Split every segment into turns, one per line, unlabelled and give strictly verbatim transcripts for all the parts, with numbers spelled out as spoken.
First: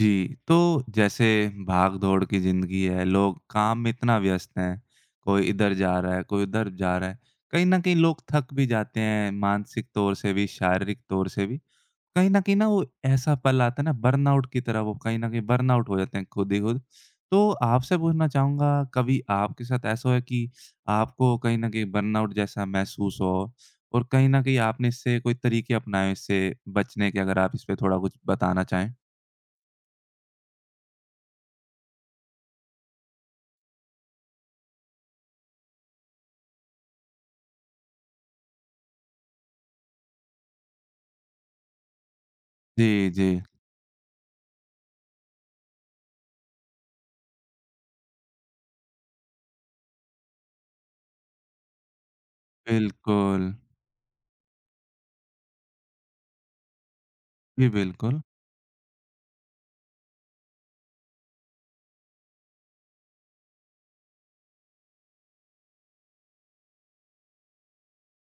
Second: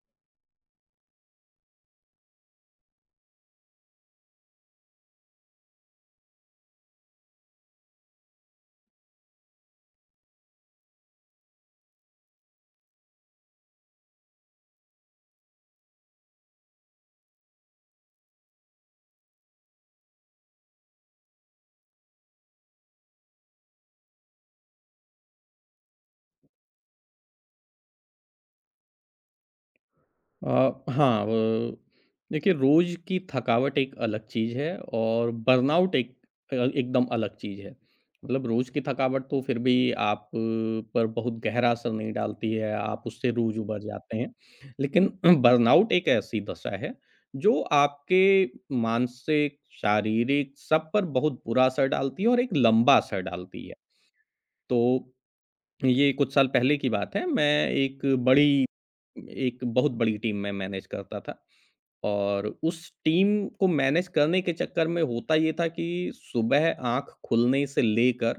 जी, तो जैसे भाग-दौड़ की ज़िंदगी है, लोग काम में इतना व्यस्त हैं, कोई इधर जा रहा है, कोई उधर जा रहा है। कहीं न कहीं लोग थक भी जाते हैं, मानसिक तौर से भी, शारीरिक तौर से भी। कहीं न कहीं ना वो ऐसा पल आता है ना बर्नआउट की तरह वो कहीं न कहीं बर्नआउट हो जाते हैं खुद ही खुद। तो आपसे पूछना चाहूँगा कभी आपके साथ ऐसा हुआ है कि आपको कहीं न कहीं बर्नआउट जैसा महसूस हो? और कहीं न कहीं आपने इससे कोई तरीके अपनाए इससे बचने के? अगर आप इस पे थोड़ा कुछ बताना चाहें।
अ, हाँ, व देखिए, रोज़ की थकावट एक अलग चीज़ है और बर्नआउट एक अ, एकदम अलग चीज़ है। मतलब, रोज़ की थकावट तो फिर भी आप अ, पर बहुत गहरा असर नहीं डालती है, आप
जी, जी।
उससे रोज़ उबर जाते हैं। लेकिन बर्नआउट एक ऐसी दशा है जो आपके मानसिक, शारीरिक सब पर बहुत बुरा असर डालती है और एक लंबा असर
बिल्कुल।
डालती है। तो, ये कुछ साल पहले की बात है,
जी,
मैं एक
बिल्कुल।
बड़ी एक बहुत बड़ी टीम में मैनेज करता था। और उस टीम को मैनेज करने के चक्कर में होता ये था कि सुबह आँख खुलने से लेकर,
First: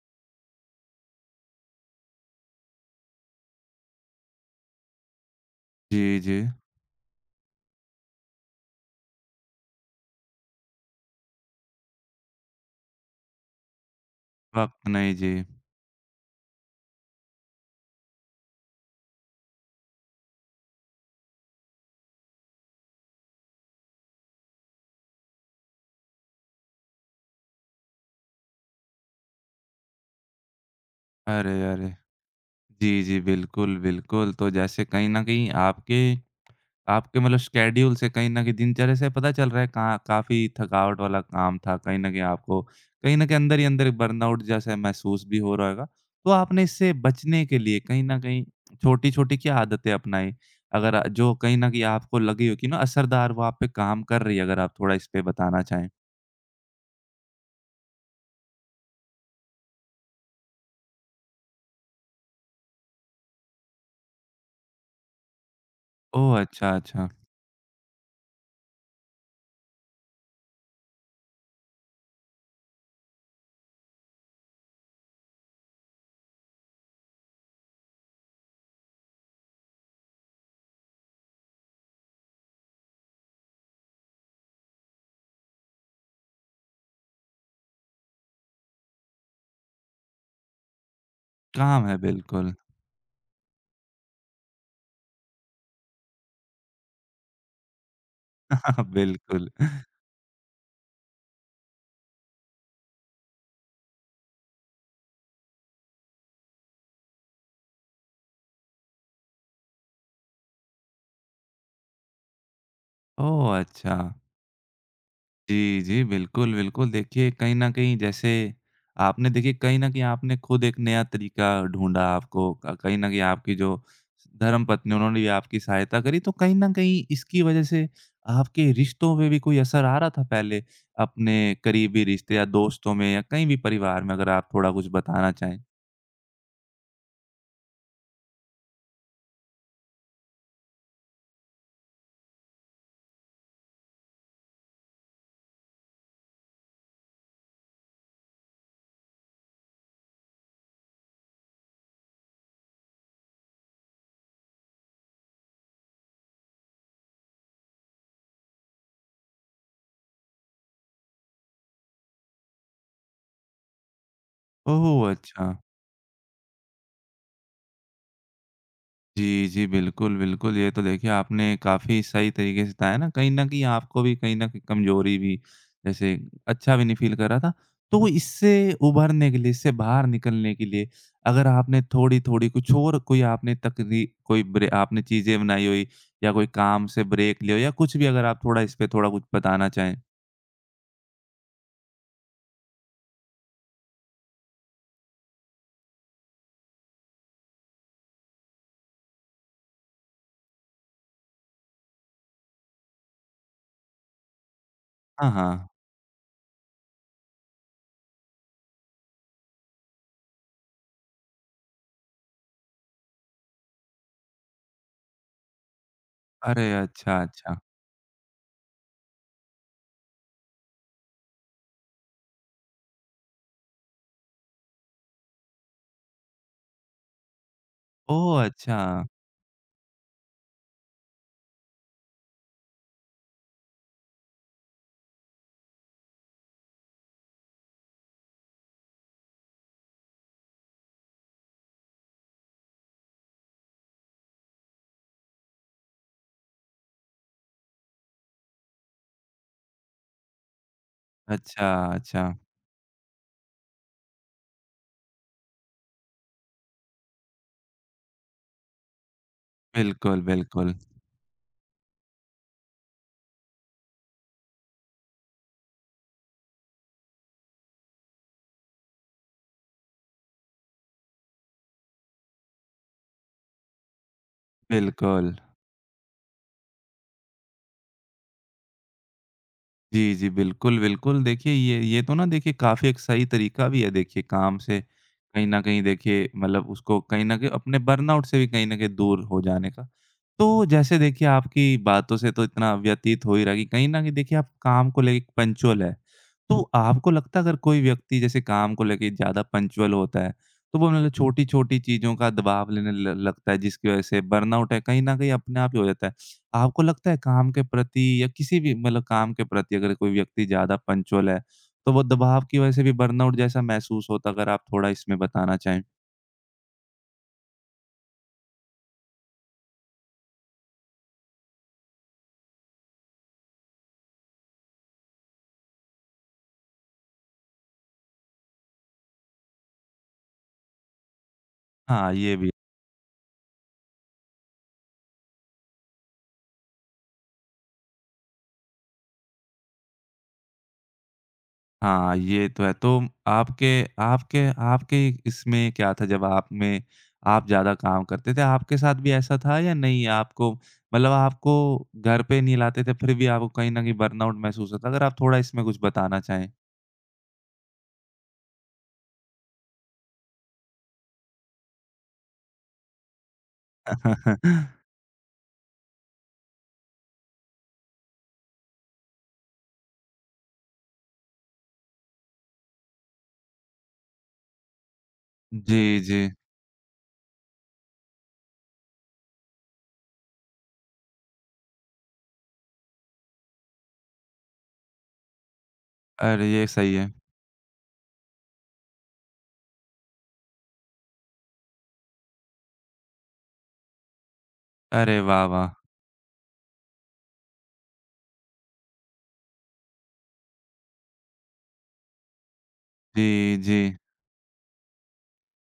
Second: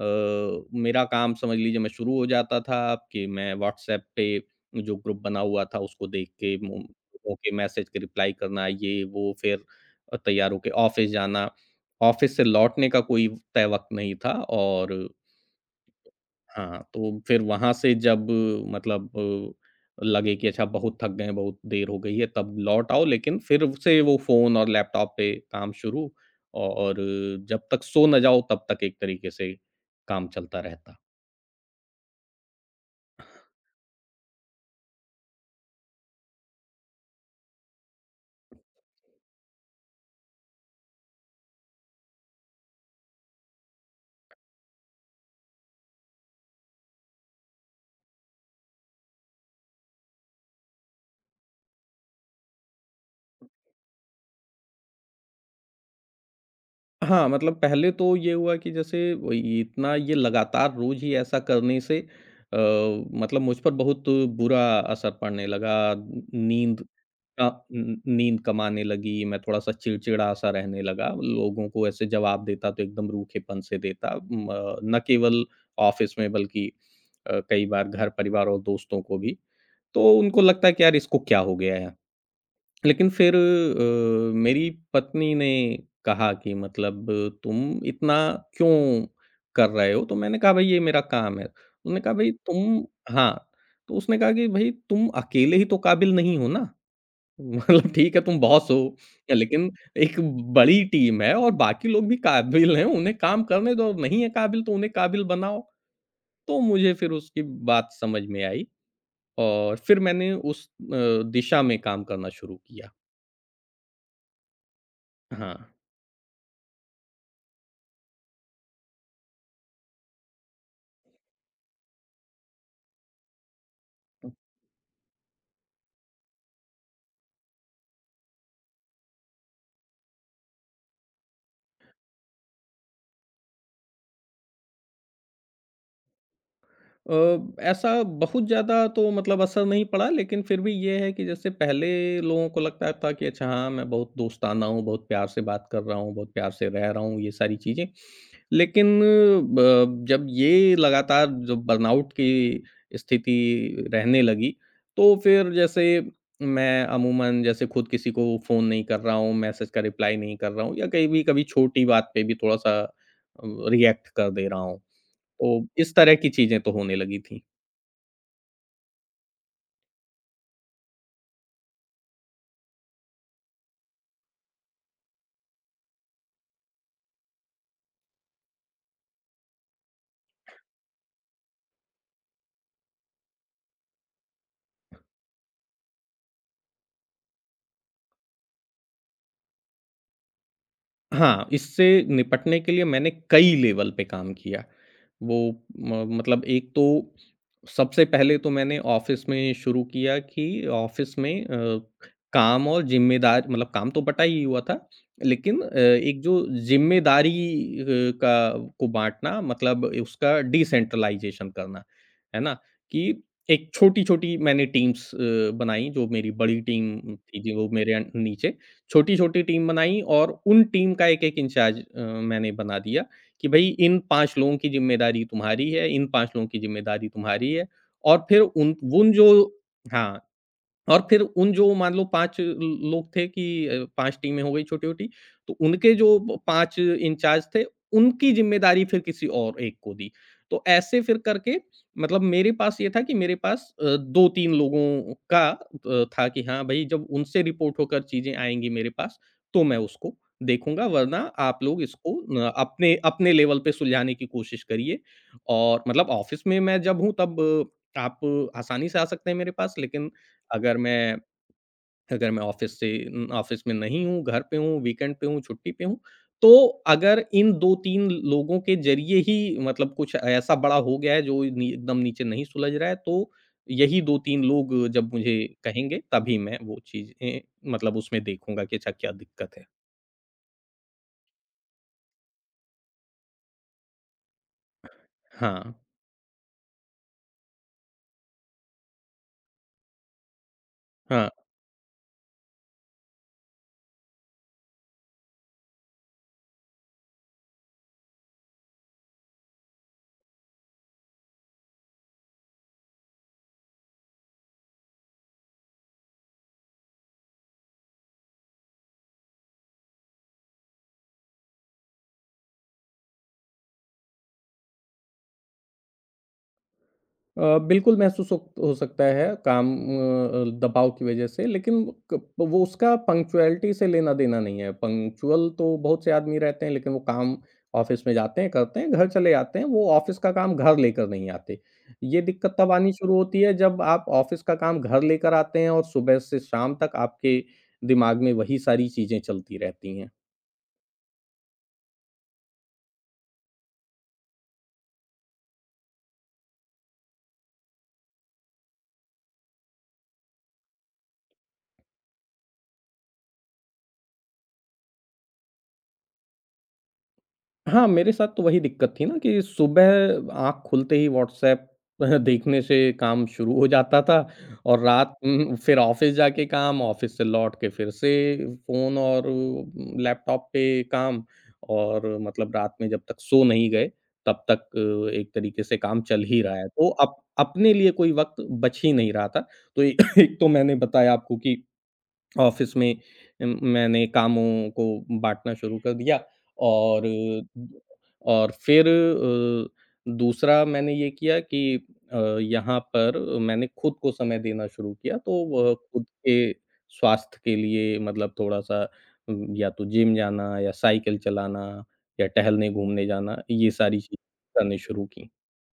अ, मेरा काम समझ लीजिए मैं शुरू हो जाता था कि मैं व्हाट्सएप पे जो ग्रुप बना हुआ था उसको
जी,
देख
जी।
के मो- ओके, मैसेज के रिप्लाई करना, ये वो, फिर तैयार होके ऑफिस जाना, ऑफिस से लौटने का कोई तय वक्त नहीं था।
वक़्त
और
नहीं, जी।
हाँ, तो फिर वहाँ से जब मतलब अ, लगे कि अच्छा बहुत थक गए हैं, बहुत देर हो गई है, तब लौट आओ, लेकिन फिर से वो फ़ोन और लैपटॉप पे काम शुरू। और जब तक सो ना जाओ तब तक एक तरीके से काम चलता रहता है।
अरे, अरे! जी, जी, बिल्कुल, बिल्कुल। तो जैसे कहीं न कहीं आपके आपके मतलब शेड्यूल से कहीं न कहीं दिनचर्या से पता चल रहा है का काफ़ी थकावट वाला काम था। कहीं न कहीं आपको कहीं न कहीं अंदर ही अंदर बर्नआउट जैसा महसूस भी हो रहा होगा। तो आपने इससे बचने के लिए कहीं न कहीं छोटी-छोटी क्या आदतें अपनाई? अगर आ- जो कहीं न कहीं आपको लगी हो कि ना असरदार वो आप पे काम कर रही है, अगर आप थोड़ा इस पे बताना चाहें?
हाँ, मतलब पहले तो ये हुआ कि जैसे वो ये- इतना ये लगातार रोज़ ही ऐसा करने से अ, मतलब मुझ पर बहुत बुरा असर पड़ने लगा।
ओह! अच्छा,
नींद
अच्छा।
अ, न नींद कम आने लगी, मैं थोड़ा-सा चिड़चिड़ा-सा रहने लगा। लोगों को ऐसे जवाब देता तो एकदम रूखेपन से देता। म अ, न केवल ऑफ़िस में बल्कि अ, कई बार घर परिवार और दोस्तों को भी। तो उनको लगता है कि यार, इसको क्या हो गया है? लेकिन फिर अ, मेरी पत्नी ने कहा कि मतलब तुम इतना क्यों कर रहे हो? तो मैंने कहा भई ये मेरा काम है।
काम है,
उन्होंने कहा भई
बिल्कुल।
तुम। हाँ, तो उसने कहा कि भई तुम अकेले ही तो काबिल नहीं हो ना। मतलब ठीक है तुम बॉस हो,
बिल्कुल।
लेकिन एक बड़ी टीम है और बाकी लोग भी काबिल हैं, उन्हें काम करने दो। नहीं है काबिल तो उन्हें काबिल बनाओ। तो मुझे फिर उसकी बात समझ में आई और फिर मैंने उस अ, दिशा में काम करना शुरू किया।
ओह! अच्छा।
हाँ।
जी, जी, बिल्कुल, बिल्कुल। देखिए, कहीं न कहीं जैसे आपने देखिए कहीं न कहीं आपने खुद एक नया तरीका ढूँढा आपको क कहीं न कहीं आपकी जो धर्मपत्नी उन्होंने भी आपकी सहायता करी, तो कहीं न कहीं इसकी वज़ह से आपके रिश्तों में भी कोई असर आ रहा था पहले? अपने करीबी रिश्ते या दोस्तों में या कहीं भी परिवार में? अगर आप थोड़ा कुछ बताना चाहें।
अ, ऐसा बहुत ज़्यादा तो मतलब असर नहीं पड़ा, लेकिन फिर भी ये है कि जैसे पहले लोगों को लगता था कि अच्छा हाँ, मैं बहुत दोस्ताना हूँ, बहुत प्यार से बात कर रहा हूँ, बहुत प्यार से रह रहा हूँ, ये सारी चीज़ें। लेकिन अ, जब ये लगातार, जब बर्नआउट की स्थिति रहने लगी, तो फिर जैसे मैं अमूमन जैसे खुद किसी को फ़ोन नहीं कर रहा हूँ, मैसेज का रिप्लाई नहीं कर रहा हूँ, या कहीं भी कभी छोटी बात पे भी थोड़ा सा रिएक्ट कर दे रहा हूँ,
ओह! अच्छा।
तो इस तरह की चीज़ें तो होने लगी थी।
जी, जी। बिल्कुल, बिल्कुल। ये तो देखिए आपने काफ़ी सही तरीके से बताया ना, कहीं न कहीं आपको भी कहीं न कहीं कमज़ोरी भी जैसे अच्छा भी नहीं फ़ील कर रहा था। तो इससे उभरने के लिए, इससे बाहर निकलने के लिए अगर आपने थोड़ी-थोड़ी कुछ और कोई आपने तकनी कोई ब्रे आपने चीज़ें बनाई हुई या कोई काम से ब्रेक लिया हो या कुछ भी अगर आप थोड़ा इस पे थोड़ा कुछ बताना चाहें?
हाँ, इससे निपटने के लिए मैंने कई लेवल पे काम किया। वो म मतलब, एक तो, सबसे पहले तो मैंने ऑफ़िस में शुरू किया कि ऑफ़िस में अ, काम और ज़िम्मेदार, मतलब काम तो बँटा ही हुआ था,
हाँ,
लेकिन
हाँ।
अ, एक जो ज़िम्मेदारी, अ, का को बाँटना, मतलब उसका डिसेंट्रलाइज़ेशन करना, है ना? कि एक छोटी-छोटी मैंने टीम्स अ, बनाई, जो मेरी बड़ी
अरे! अच्छा,
टीम थी,
अच्छा।
जो मेरे अन नीचे छोटी-छोटी टीम बनाई, और उन टीम का एक-एक इंचार्ज अ, मैंने बना दिया कि भई इन पाँच लोगों की ज़िम्मेदारी तुम्हारी है, इन पाँच लोगों की ज़िम्मेदारी तुम्हारी है। और फिर
ओह!
उन
अच्छा।
उन जो, हाँ। और फिर उन जो मान लो पाँच ल लोग थे, कि अ, पाँच टीमें हो गई छोटी-छोटी, तो उनके जो ब पाँच इंचार्ज थे, उनकी ज़िम्मेदारी फिर किसी और एक को दी। तो ऐसे फिर करके, मतलब मेरे पास ये था कि मेरे पास अ, दो तीन लोगों का अ, था कि हाँ भई जब उनसे रिपोर्ट होकर चीज़ें आएँगी मेरे पास, तो मैं उसको देखूँगा, वरना आप
अच्छा,
लोग इसको
अच्छा।
न अपने अपने लेवल पे सुलझाने की कोशिश करिए। और मतलब ऑफ़िस में मैं जब हूँ तब अ, आप आसानी से आ सकते हैं मेरे पास, लेकिन
बिल्कुल, बिल्कुल।
अगर मैं, अगर मैं ऑफ़िस से उम, ऑफ़िस में नहीं हूँ, घर पे हूँ, वीकेंड पे हूँ, छुट्टी पे हूँ, तो अगर इन दो तीन लोगों के ज़रिए ही मतलब कुछ ऐसा बड़ा हो गया है जो नी एकदम नीचे नहीं सुलझ रहा है, तो यही दो तीन लोग जब
बिल्कुल।
मुझे कहेंगे तभी मैं वो चीज़ें, मतलब उसमें देखूँगा कि अच्छा क्या दिक्कत है।
जी, जी। बिल्कुल, बिल्कुल। देखिए ये ये तो ना देखिए काफ़ी एक सही तरीका भी है देखिए काम से कहीं न
हाँ,
कहीं देखिए मतलब उसको कहीं न कहीं अपने बर्नआउट से भी कहीं न कहीं दूर हो जाने का। तो जैसे देखिए
हाँ।
आपकी बातों से तो इतना व्यतीत हो ही रहा है कि कहीं न कहीं देखिए आप काम को लेके पंक्चुअल हैं। तो आपको लगता है अगर कोई व्यक्ति जैसे काम को लेके ज़्यादा पंक्चुअल होता है, तो वो मतलब छोटी-छोटी चीज़ों का दबाव लेने ल लगता है जिसकी वज़ह से बर्नआउट है कहीं न कहीं अपने आप ही हो जाता है। आपको लगता है काम के प्रति या किसी भी मतलब काम के प्रति अगर कोई व्यक्ति ज़्यादा पंक्चुअल है, तो वो दबाव की वजह से भी बर्नआउट जैसा महसूस होता है? अगर आप थोड़ा इसमें बताना चाहें।
अ, बिल्कुल महसूस हो हो सकता है काम अ, दबाव की वजह से, लेकिन क- वो, उसका पंक्चुअलिटी से लेना देना नहीं है। पंक्चुअल तो बहुत से आदमी रहते हैं, लेकिन वो काम ऑफिस में जाते हैं, करते हैं, घर चले जाते हैं, वो ऑफिस का काम घर लेकर नहीं आते।
हाँ,
ये
ये भी
दिक्कत तब आनी शुरू होती है जब आप ऑफिस का काम घर लेकर आते हैं और सुबह से शाम तक आपके दिमाग में वही सारी चीजें चलती रहती हैं।
हाँ, ये तो है। तो आपके आपके आपके इसमें क्या था जब आप में आप ज़्यादा काम करते थे, आपके साथ भी ऐसा था या नहीं? आपको मतलब आपको घर पे नहीं लाते थे, फिर भी आपको कहीं न कहीं बर्नआउट महसूस होता? अगर आप थोड़ा इसमें कुछ बताना चाहें।
हाँ, मेरे साथ तो वही दिक्कत थी ना कि सुबह आँख खुलते ही व्हाट्सऐप देखने से काम शुरू हो जाता था, और रात उम, फिर ऑफ़िस जाके काम, ऑफ़िस से लौट के फिर से फ़ोन और अ, लैपटॉप पे काम, और मतलब रात में जब तक सो नहीं गए, तब तक अ, एक तरीके से
जी,
काम
जी।
चल ही रहा है। तो अप अपने लिए कोई वक़्त बच ही नहीं रहा था। तो ए एक तो मैंने बताया आपको कि ऑफ़िस में उम, मैंने कामों को बाँटना शुरू कर दिया,
अरे! ये सही
और
है।
और फिर अ, दूसरा मैंने ये किया कि अ, यहाँ पर मैंने खुद को समय देना शुरू किया,
अरे
तो
वाह, वाह!
वह खुद के स्वास्थ्य के लिए, मतलब थोड़ा-सा उम, या तो जिम जाना, या साइकिल चलाना, या टहलने घूमने जाना,
जी,
ये
जी।
सारी चीज़ें करनी शुरू की।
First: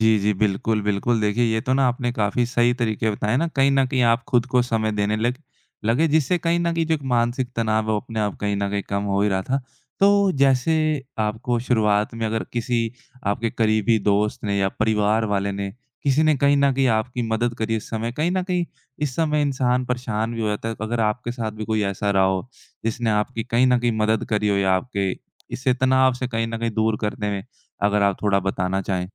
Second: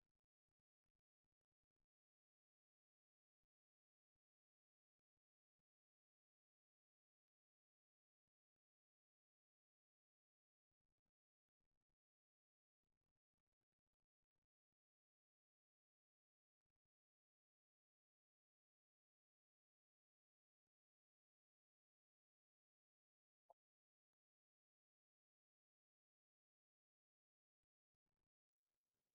जी, जी। बिल्कुल, बिल्कुल। देखिए, ये तो ना आपने काफ़ी सही तरीके बताए ना, कहीं न कहीं आप खुद को समय देने लग लगे, जिससे कहीं न कहीं जो एक मानसिक तनाव है, वो अपने आप कहीं न कहीं कम हो ही रहा था। तो जैसे आपको शुरुआत में अगर किसी आपके करीबी दोस्त ने या परिवार वाले ने, किसी ने कहीं न कहीं आपकी मदद करी इस समय, कहीं न कहीं इस समय इंसान परेशान भी हो जाता है। अगर आपके साथ भी कोई ऐसा रहा हो, जिसने आपकी कहीं न कहीं मदद करी हो या आपके इससे तनाव से कहीं न कहीं दूर करने में, अगर आप थोड़ा बताना चाहें?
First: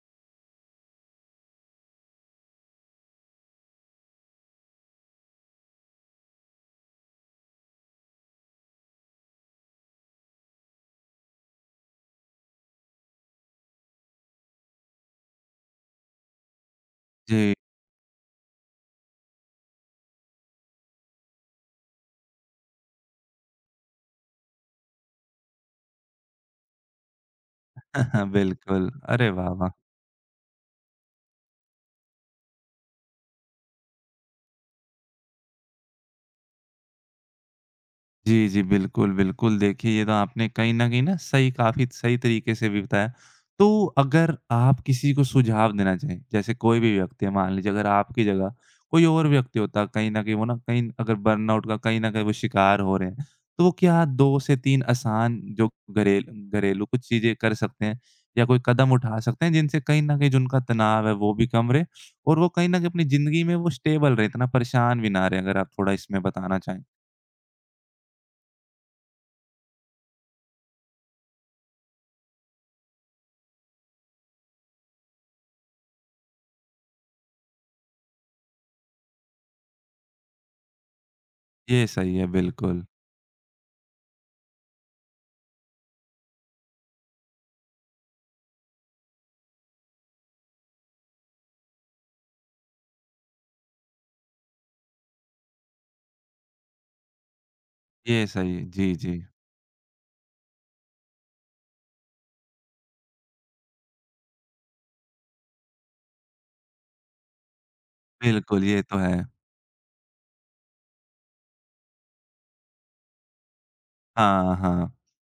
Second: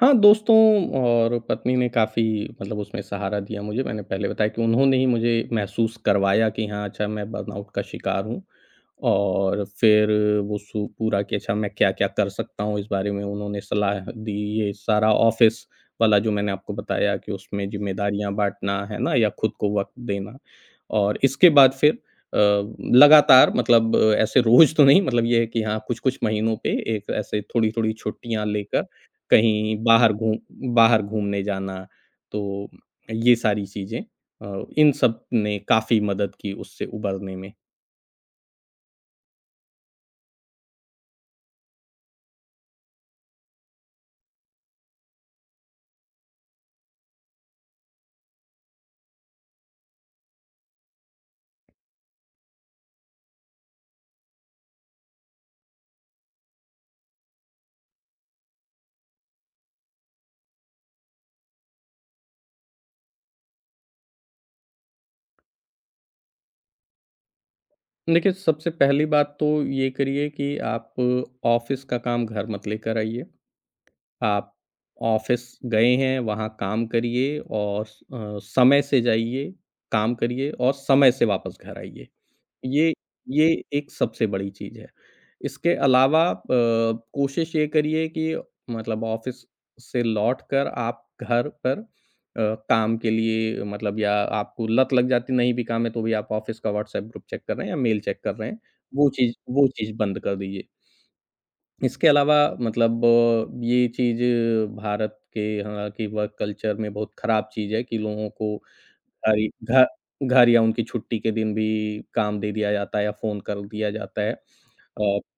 हाँ, दोस्तों और पत्नी ने काफ़ी, मतलब उसमें सहारा दिया मुझे। मैंने पहले बताया कि उन्होंने ही मुझे महसूस करवाया कि हाँ, अच्छा, मैं बर्नआउट का शिकार हूँ। और फिर वो सु पूरा कि अच्छा मैं क्या-क्या कर सकता हूँ, इस बारे में उन्होंने सलाह दी। ये सारा ऑफ़िस वाला जो मैंने आपको बताया, कि
जी।
उसमें ज़िम्मेदारियाँ बाँटना, है ना? या खुद को वक़्त देना। और इसके बाद फिर अ, लगातार, मतलब अ, ऐसे रोज़ तो नहीं, मतलब ये है कि हाँ, कुछ-कुछ महीनों पे एक ऐसे थोड़ी-थोड़ी छुट्टियाँ लेकर
बिल्कुल। अरे वाह, वाह!
कहीं बाहर घूम बाहर घूमने जाना। तो ये सारी चीज़ें, अ, इन सब ने काफ़ी मदद की उससे उबरने में।
जी, जी। बिल्कुल, बिल्कुल। देखिए, ये तो आपने कहीं न कहीं न सही काफ़ी सही तरीके से भी बताया। तो अगर आप किसी को सुझाव देना चाहें, जैसे कोई भी व्यक्ति है, मान लीजिए अगर आपकी जगह कोई और व्यक्ति होता, कहीं न कहीं वो ना कहीं अगर बर्नआउट का कहीं न कहीं वो शिकार हो रहे हैं, तो वो क्या दो से तीन आसान जो घरेल घरेलू कुछ चीज़ें कर सकते हैं या कोई कदम उठा सकते हैं, जिनसे कहीं न कहीं जो उनका तनाव है, वो भी कम रहे और वो कहीं न कहीं अपनी ज़िंदगी में वो स्टेबल रहे, इतना परेशान भी ना रहे? अगर आप थोड़ा इसमें बताना चाहें।
देखिए, सबसे पहली बात तो ये करिए कि आप ऑफ़िस का काम घर मत लेकर आइए। आप ऑफ़िस गए हैं, वहाँ काम करिए और स अ, समय से जाइए, काम करिए और समय से वापस घर
ये
आइए।
सही है, बिल्कुल।
ये ये एक सबसे बड़ी चीज़ है। इसके अलावा अ, कोशिश ये करिए कि मतलब ऑफ़िस से लौटकर आप घर पर अ, काम के लिए, मतलब, या आपको लत लग जाती, नहीं भी काम है तो भी आप ऑफ़िस का व्हाट्सएप ग्रुप चेक कर रहे हैं या मेल चेक
ये
कर रहे
सही
हैं,
है। जी,
वो
जी।
चीज़, वो चीज़ बंद कर दीजिए। इसके अलावा मतलब अ, ये चीज़ भारत के हालाँकि वर्क कल्चर में बहुत ख़राब चीज़ है कि लोगों को
बिल्कुल, ये तो है।
घारी घा घारियाँ उनकी छुट्टी के दिन भी काम दे दिया जाता है या फ़ोन कर दिया जाता है। अ,
हाँ, हाँ।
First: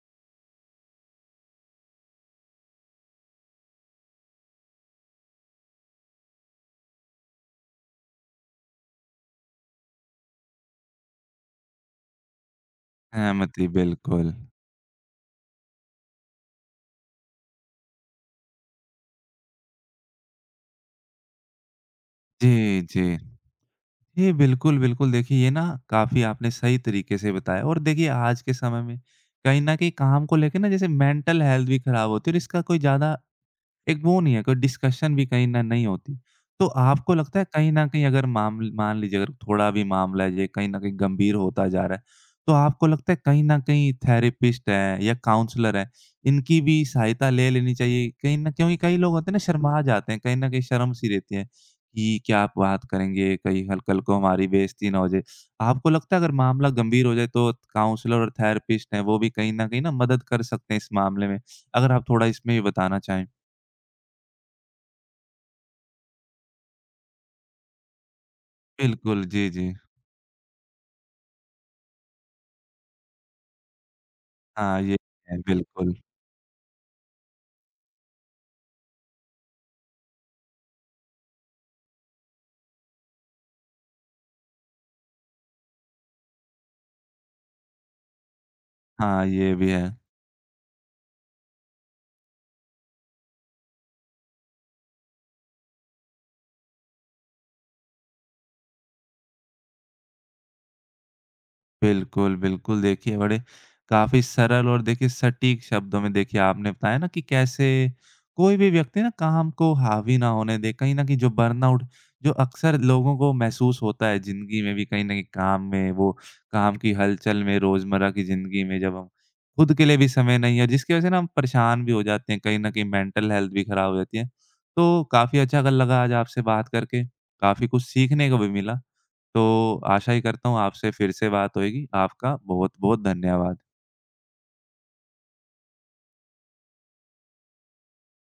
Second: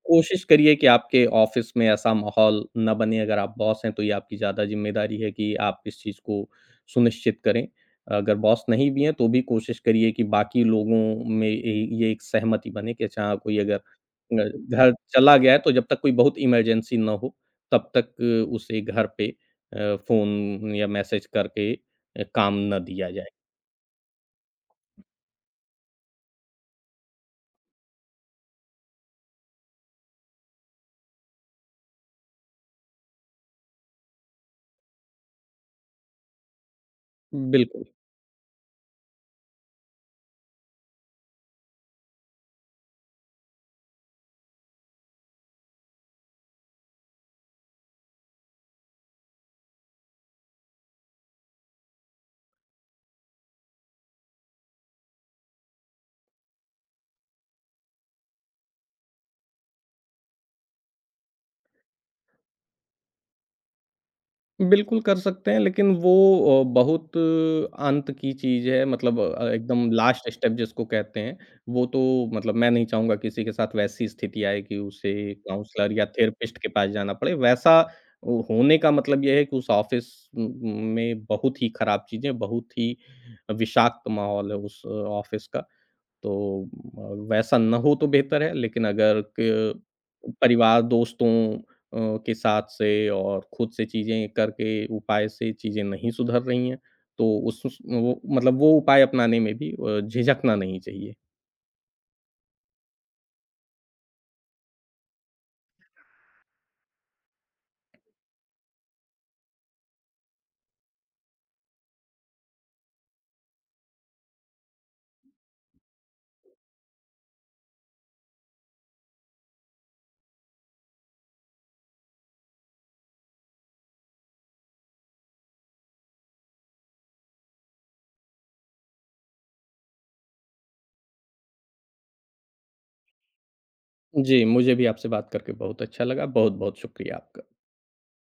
कोशिश करिए कि आपके ऑफ़िस में ऐसा माहौल ना बने। अगर आप बॉस हैं, तो ये आपकी ज़्यादा ज़िम्मेदारी है कि आप इस चीज़ को सुनिश्चित करें। अगर बॉस नहीं भी हैं, तो भी कोशिश करिए कि बाकी लोगों में ये ये एक सहमति बने कि अच्छा कोई
सहमति
अगर
बिल्कुल।
अ, घर चला गया है, तो जब तक कोई बहुत इमरजेंसी ना हो, तब तक अ, उसे घर पे अ, फ़ोन या मैसेज करके अ, काम ना
जी, जी।
दिया जाए।
जी, बिल्कुल, बिल्कुल। देखिए, ये ना काफ़ी आपने सही तरीके से बताया और देखिए आज के समय में कहीं न कहीं काम को लेके ना जैसे मेंटल हेल्थ भी खराब होती है और इसका कोई ज़्यादा एक वो नहीं है, कोई डिस्कशन भी कहीं न नहीं होती। तो आपको लगता है कहीं
बिल्कुल,
न कहीं अगर मामल मान लीजिए अगर थोड़ा भी मामला है ये कहीं न कहीं गंभीर होता जा रहा है, तो आपको लगता है कहीं न कहीं थेरेपिस्ट हैं या काउंसलर हैं, इनकी भी सहायता ले लेनी चाहिए? कहीं न क्योंकि कई लोग होते हैं ना शर्मा जाते हैं, कहीं न कहीं शर्म-सी रहती है कि क्या आप बात करेंगे, कहीं हल कल को हमारी बेइज़्ती ना हो जाए। आपको लगता है अगर मामला गंभीर हो जाए तो काउंसलर और थेरेपिस्ट हैं, वो भी कहीं न कहीं ना मदद कर सकते हैं इस मामले में? अगर आप थोड़ा इसमें भी बताना चाहें।
बिल्कुल कर सकते हैं, लेकिन वो अ, बहुत अंत की चीज़ है, मतलब
बिल्कुल,
अ,
जी, जी।
एकदम लास्ट स्टेप जिसको कहते हैं, वो तो, मतलब मैं नहीं चाहूँगा किसी के साथ वैसी स्थिति आए कि
हाँ, ये
उसे
है,
काउंसलर
बिल्कुल।
या थेरेपिस्ट के पास जाना पड़े। वैसा ओ होने का मतलब ये है कि उस ऑफ़िस उम, में बहुत ही खराब चीज़ें, बहुत ही विषाक्त माहौल है उस ऑफ़िस का। तो अ, वैसा ना हो तो बेहतर है, लेकिन अगर
हाँ, ये भी
क
है।
परिवार, दोस्तों अ, के साथ से और खुद से चीज़ें करके, उपाय से चीज़ें नहीं सुधर रही हैं, तो उस उस वो, मतलब वो उपाय अपनाने में भी अ, झिझकना नहीं चाहिए।
बिल्कुल, बिल्कुल। देखिए, बड़े काफ़ी सरल और देखिए सटीक शब्दों में देखिए आपने बताया ना कि कैसे कोई भी व्यक्ति ना काम को हावी ना होने दे। कहीं न कहीं जो बर्नआउट जो अक्सर लोगों को महसूस होता है ज़िंदगी में भी कहीं न कहीं काम में, वो काम की हलचल में, रोज़मर्रा की ज़िंदगी में जब हम खुद के लिए भी समय नहीं है, जिसकी वज़ह से ना हम परेशान भी हो जाते हैं, कहीं न कहीं मेंटल हेल्थ भी खराब हो जाती है। तो काफ़ी अच्छा लगा आज आपसे बात करके, काफ़ी कुछ सीखने को भी मिला। तो आशा ही करता हूँ आपसे फिर से बात होएगी। आपका बहुत-बहुत धन्यवाद।
जी, मुझे भी आपसे बात करके बहुत अच्छा लगा। बहुत-बहुत शुक्रिया आपका।